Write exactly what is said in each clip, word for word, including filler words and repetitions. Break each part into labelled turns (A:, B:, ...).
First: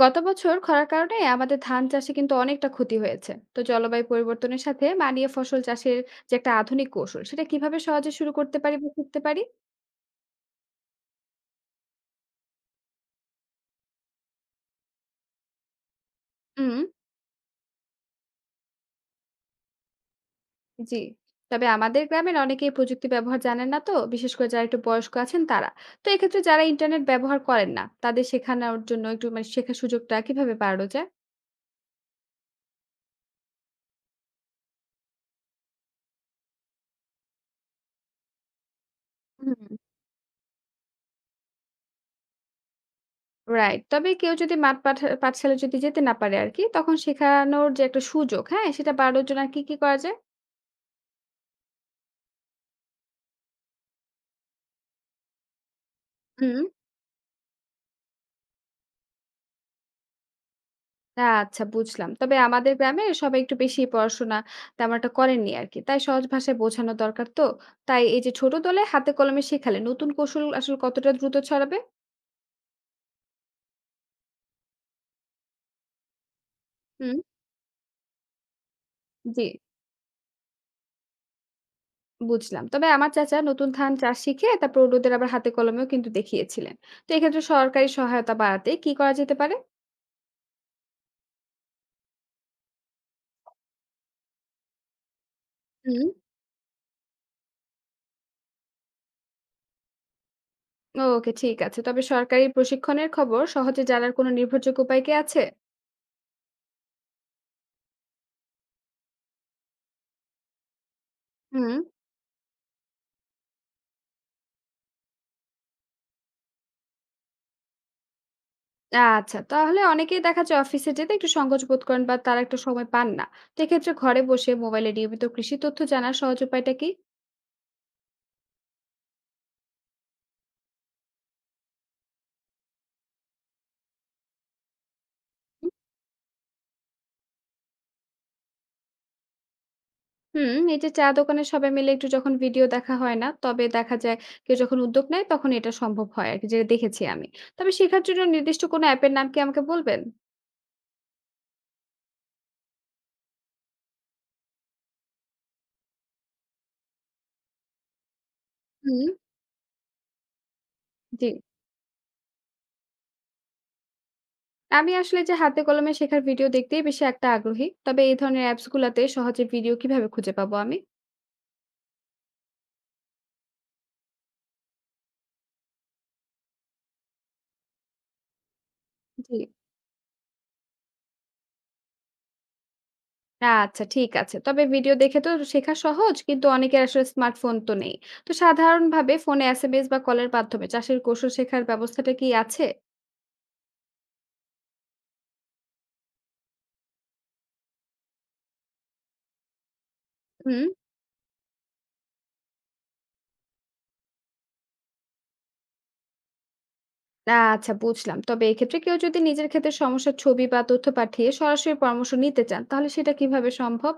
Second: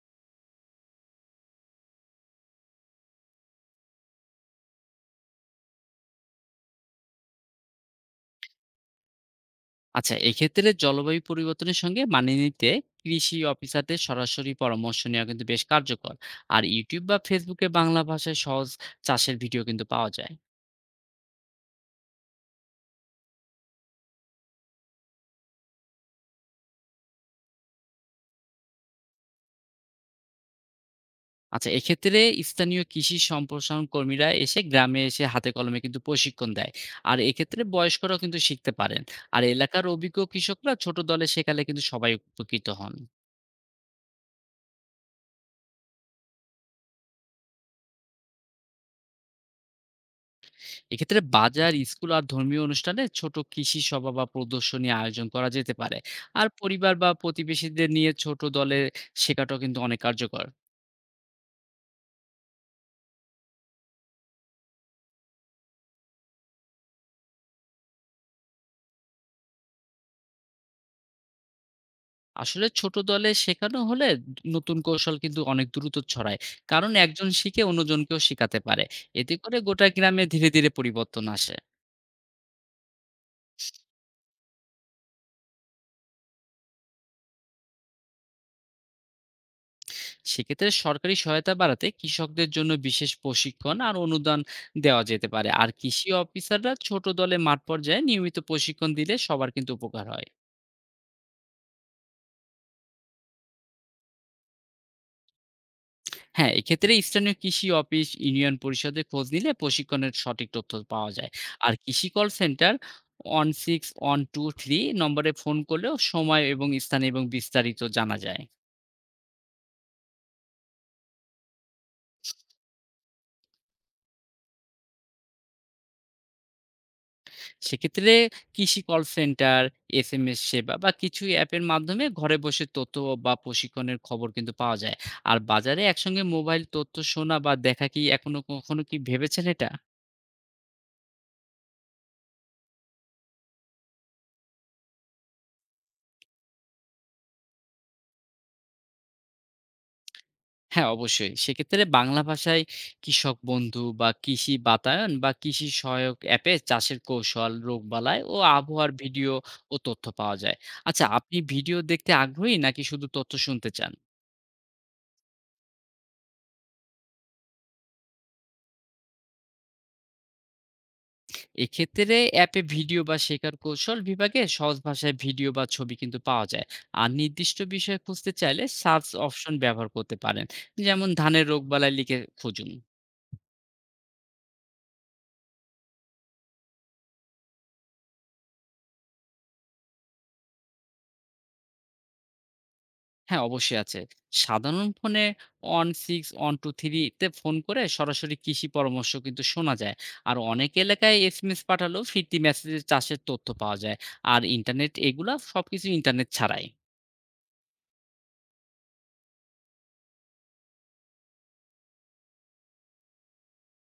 A: গত বছর খরার কারণে আমাদের ধান চাষে কিন্তু অনেকটা ক্ষতি হয়েছে, তো জলবায়ু পরিবর্তনের সাথে মানিয়ে ফসল চাষের যে একটা আধুনিক কৌশল সেটা কিভাবে সহজে শুরু করতে পারি বা শিখতে পারি?
B: আচ্ছা এক্ষেত্রে জলবায়ু পরিবর্তনের সঙ্গে মানিয়ে নিতে কৃষি অফিসারদের সরাসরি পরামর্শ নেওয়া কিন্তু বেশ কার্যকর। আর
A: হুম।
B: ইউটিউব বা ফেসবুকে বাংলা ভাষায় সহজ চাষের ভিডিও কিন্তু পাওয়া যায়।
A: জি। তবে আমাদের গ্রামের অনেকেই প্রযুক্তি ব্যবহার জানেন না, তো বিশেষ করে যারা একটু বয়স্ক আছেন তারা। তো এক্ষেত্রে যারা ইন্টারনেট ব্যবহার করেন না তাদের শেখানোর জন্য একটু মানে শেখার সুযোগটা কিভাবে বাড়ানো যায়?
B: আচ্ছা এক্ষেত্রে স্থানীয় কৃষি সম্প্রসারণ কর্মীরা এসে গ্রামে এসে হাতে কলমে কিন্তু প্রশিক্ষণ দেয়। আর এক্ষেত্রে বয়স্করাও কিন্তু শিখতে পারেন। আর
A: হুম।
B: এলাকার অভিজ্ঞ কৃষকরা ছোট দলে শেখালে কিন্তু সবাই উপকৃত হন।
A: রাইট। তবে কেউ যদি মাঠ পাঠ- পাঠশালা যদি যেতে না পারে আর কি, তখন শেখানোর যে একটা সুযোগ, হ্যাঁ, সেটা বাড়ানোর জন্য আর কি কি করা যায়?
B: এক্ষেত্রে বাজার, স্কুল আর ধর্মীয় অনুষ্ঠানে ছোট কৃষি সভা বা প্রদর্শনী আয়োজন করা যেতে পারে। আর
A: হুম।
B: পরিবার বা প্রতিবেশীদের নিয়ে ছোট দলে শেখাটাও কিন্তু অনেক কার্যকর।
A: না, আচ্ছা, বুঝলাম। তবে আমাদের গ্রামে সবাই একটু বেশিই পড়াশোনা তেমন একটা করেননি আরকি। তাই সহজ ভাষায় বোঝানো দরকার তো। তাই এই যে ছোট দলে হাতে কলমে শেখালে নতুন কৌশল আসলে কতটা দ্রুত ছড়াবে?
B: আসলে ছোট দলে শেখানো হলে নতুন কৌশল কিন্তু অনেক দ্রুত ছড়ায়। কারণ
A: হুম।
B: একজন শিখে অন্যজনকেও শেখাতে পারে। এতে
A: জি,
B: করে গোটা গ্রামে ধীরে, ধীরে পরিবর্তন আসে।
A: বুঝলাম। তবে আমার চাচা নতুন ধান চাষ শিখে তারপর অন্যদের আবার হাতে কলমেও কিন্তু দেখিয়েছিলেন। তো এক্ষেত্রে সরকারি সহায়তা বাড়াতে কি করা যেতে পারে?
B: সেক্ষেত্রে সরকারি সহায়তা বাড়াতে কৃষকদের জন্য বিশেষ প্রশিক্ষণ আর অনুদান দেওয়া যেতে পারে। আর
A: হুম।
B: কৃষি অফিসাররা ছোট দলে মাঠ পর্যায়ে নিয়মিত প্রশিক্ষণ দিলে সবার কিন্তু উপকার হয়।
A: ওকে, ঠিক আছে। তবে সরকারি প্রশিক্ষণের খবর সহজে জানার কোনো নির্ভরযোগ্য উপায় কি আছে?
B: হ্যাঁ, এক্ষেত্রে স্থানীয় কৃষি অফিস, ইউনিয়ন পরিষদে খোঁজ নিলে প্রশিক্ষণের সঠিক তথ্য পাওয়া যায়। আর
A: হুম।
B: কৃষি কল সেন্টার এক ছয় এক দুই তিন নম্বরে ফোন করলেও সময় এবং স্থান এবং বিস্তারিত জানা যায়।
A: আচ্ছা, তাহলে অনেকেই দেখা যায় অফিসে যেতে একটু সংকোচ বোধ করেন বা তারা একটা সময় পান না। তো এক্ষেত্রে ঘরে বসে মোবাইলে নিয়মিত কৃষি তথ্য জানার সহজ উপায়টা কি?
B: সেক্ষেত্রে কৃষি কল সেন্টার, এসএমএস সেবা বা কিছু অ্যাপের মাধ্যমে ঘরে বসে তথ্য বা প্রশিক্ষণের খবর কিন্তু পাওয়া যায়। আর বাজারে একসঙ্গে মোবাইল তথ্য শোনা বা দেখা কি এখনো কখনো কি ভেবেছেন এটা?
A: হুম, এই যে চা দোকানে সবাই মিলে একটু যখন ভিডিও দেখা হয় না, তবে দেখা যায় কেউ যখন উদ্যোগ নেয় তখন এটা সম্ভব হয় আরকি, যেটা দেখেছি আমি। তবে শেখার জন্য নির্দিষ্ট কোনো অ্যাপের নাম কি আমাকে বলবেন?
B: হ্যাঁ, অবশ্যই। সেক্ষেত্রে বাংলা ভাষায় কৃষক বন্ধু বা কৃষি বাতায়ন বা কৃষি সহায়ক অ্যাপে চাষের কৌশল, রোগবালাই ও আবহাওয়ার
A: হুম,
B: ভিডিও ও তথ্য পাওয়া যায়। আচ্ছা,
A: জি।
B: আপনি ভিডিও দেখতে আগ্রহী নাকি শুধু তথ্য শুনতে চান?
A: আমি আসলে যে হাতে কলমে শেখার ভিডিও দেখতেই বেশি একটা আগ্রহী। তবে এই ধরনের অ্যাপস গুলাতে সহজে ভিডিও কিভাবে খুঁজে পাবো আমি?
B: এক্ষেত্রে অ্যাপে ভিডিও বা শেখার কৌশল বিভাগে সহজ ভাষায় ভিডিও বা ছবি কিন্তু পাওয়া যায়। আর নির্দিষ্ট বিষয় খুঁজতে চাইলে সার্চ
A: জি।
B: অপশন ব্যবহার করতে পারেন। যেমন ধানের রোগবালাই লিখে খুঁজুন।
A: আচ্ছা, ঠিক আছে। তবে ভিডিও দেখে তো শেখা সহজ, কিন্তু অনেকের আসলে স্মার্টফোন তো নেই। তো সাধারণভাবে ফোনে এসএমএস বা কলের মাধ্যমে চাষের কৌশল শেখার ব্যবস্থাটা কি আছে?
B: হ্যাঁ, অবশ্যই আছে। সাধারণ ফোনে on ছয়, on to তিন তে ফোন করে সরাসরি কৃষি পরামর্শ কিন্তু শোনা যায়। আর
A: হুম।
B: অনেক এলাকায় এসএমএস পাঠালেও ফিরতি মেসেজে চাষের তথ্য পাওয়া যায়। আর ইন্টারনেট এগুলা সবকিছু ইন্টারনেট ছাড়াই।
A: আচ্ছা, বুঝলাম। তবে এক্ষেত্রে কেউ যদি নিজের ক্ষেতের সমস্যার ছবি বা তথ্য পাঠিয়ে সরাসরি পরামর্শ নিতে চান, তাহলে সেটা কিভাবে সম্ভব?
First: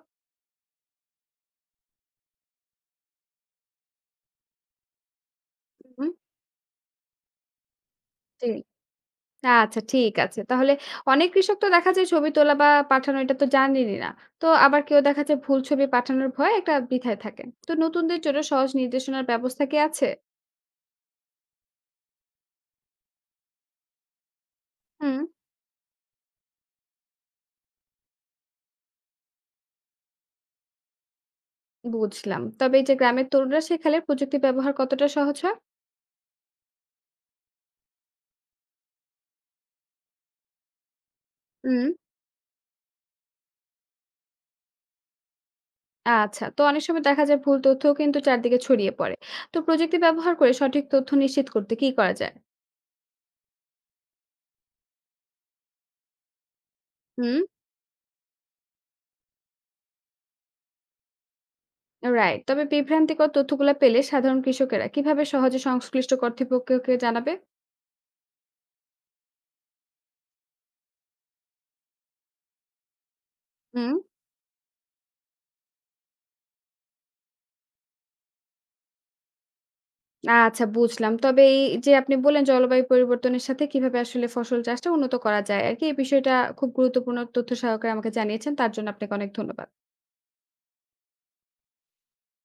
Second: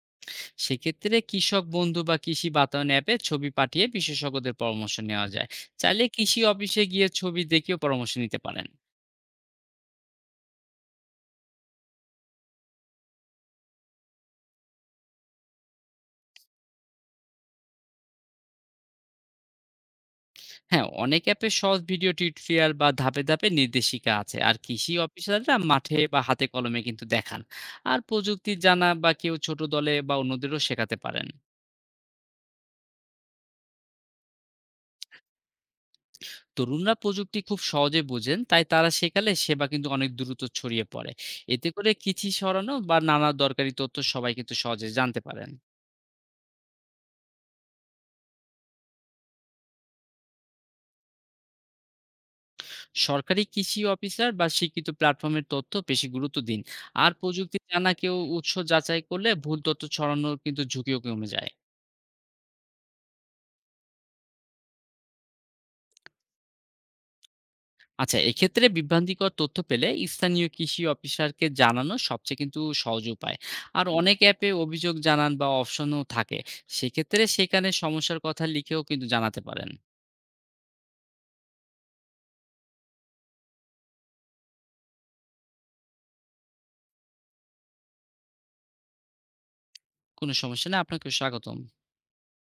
B: সেক্ষেত্রে কৃষক বন্ধু বা কৃষি বাতায়ন অ্যাপে ছবি পাঠিয়ে বিশেষজ্ঞদের পরামর্শ নেওয়া যায়। চাইলে
A: হুম,
B: কৃষি অফিসে গিয়ে ছবি দেখেও পরামর্শ নিতে
A: জি।
B: পারেন।
A: আচ্ছা, ঠিক আছে। তাহলে অনেক কৃষক তো দেখা যায় ছবি তোলা বা পাঠানো এটা তো জানেনই না। তো আবার কেউ দেখা যায় ভুল ছবি পাঠানোর ভয়ে একটা দ্বিধায় থাকেন। তো নতুনদের জন্য সহজ নির্দেশনার ব্যবস্থা কি আছে?
B: হ্যাঁ, অনেক অ্যাপে সহজ ভিডিও টিউটোরিয়াল বা ধাপে, ধাপে নির্দেশিকা আছে। আর কৃষি
A: হুম।
B: অফিসাররা মাঠে বা হাতে কলমে কিন্তু দেখান। আর প্রযুক্তি জানা বা কেউ ছোট দলে বা অন্যদেরও শেখাতে পারেন।
A: বুঝলাম। তবে এই যে গ্রামের তরুণরা শেখালে প্রযুক্তি ব্যবহার কতটা সহজ হয়?
B: তরুণরা প্রযুক্তি খুব সহজে বোঝেন, তাই তারা শেখালে সেবা কিন্তু অনেক দ্রুত ছড়িয়ে পড়ে। এতে
A: হুম।
B: করে কৃষি সরানো বা নানা দরকারি তথ্য সবাই কিন্তু সহজে জানতে পারেন।
A: আচ্ছা। তো অনেক সময় দেখা যায় ভুল তথ্যও কিন্তু চারদিকে ছড়িয়ে পড়ে। তো প্রযুক্তি ব্যবহার করে সঠিক তথ্য নিশ্চিত করতে কি করা যায়?
B: সরকারি কৃষি অফিসার বা স্বীকৃত প্ল্যাটফর্মের তথ্য বেশি গুরুত্ব দিন। আর
A: হুম।
B: প্রযুক্তি জানা কেউ উৎস যাচাই করলে ভুল তথ্য ছড়ানোর কিন্তু ঝুঁকিও কমে যায়।
A: রাইট। তবে বিভ্রান্তিকর তথ্যগুলা পেলে সাধারণ কৃষকেরা কিভাবে সহজে সংশ্লিষ্ট কর্তৃপক্ষকে জানাবে?
B: আচ্ছা, এক্ষেত্রে বিভ্রান্তিকর তথ্য পেলে স্থানীয় কৃষি অফিসারকে জানানো সবচেয়ে কিন্তু সহজ উপায়। আর
A: হুম।
B: অনেক অ্যাপে অভিযোগ জানান বা অপশনও থাকে। সেক্ষেত্রে সেখানে সমস্যার কথা লিখেও কিন্তু জানাতে পারেন।
A: আচ্ছা, বুঝলাম। তবে এই যে আপনি বললেন জলবায়ু পরিবর্তনের সাথে কিভাবে আসলে ফসল চাষটা উন্নত করা যায় আরকি, এই বিষয়টা খুব গুরুত্বপূর্ণ তথ্য সহকারে আমাকে জানিয়েছেন। তার জন্য আপনাকে অনেক ধন্যবাদ।
B: কোনো সমস্যা না, আপনাকেও স্বাগতম।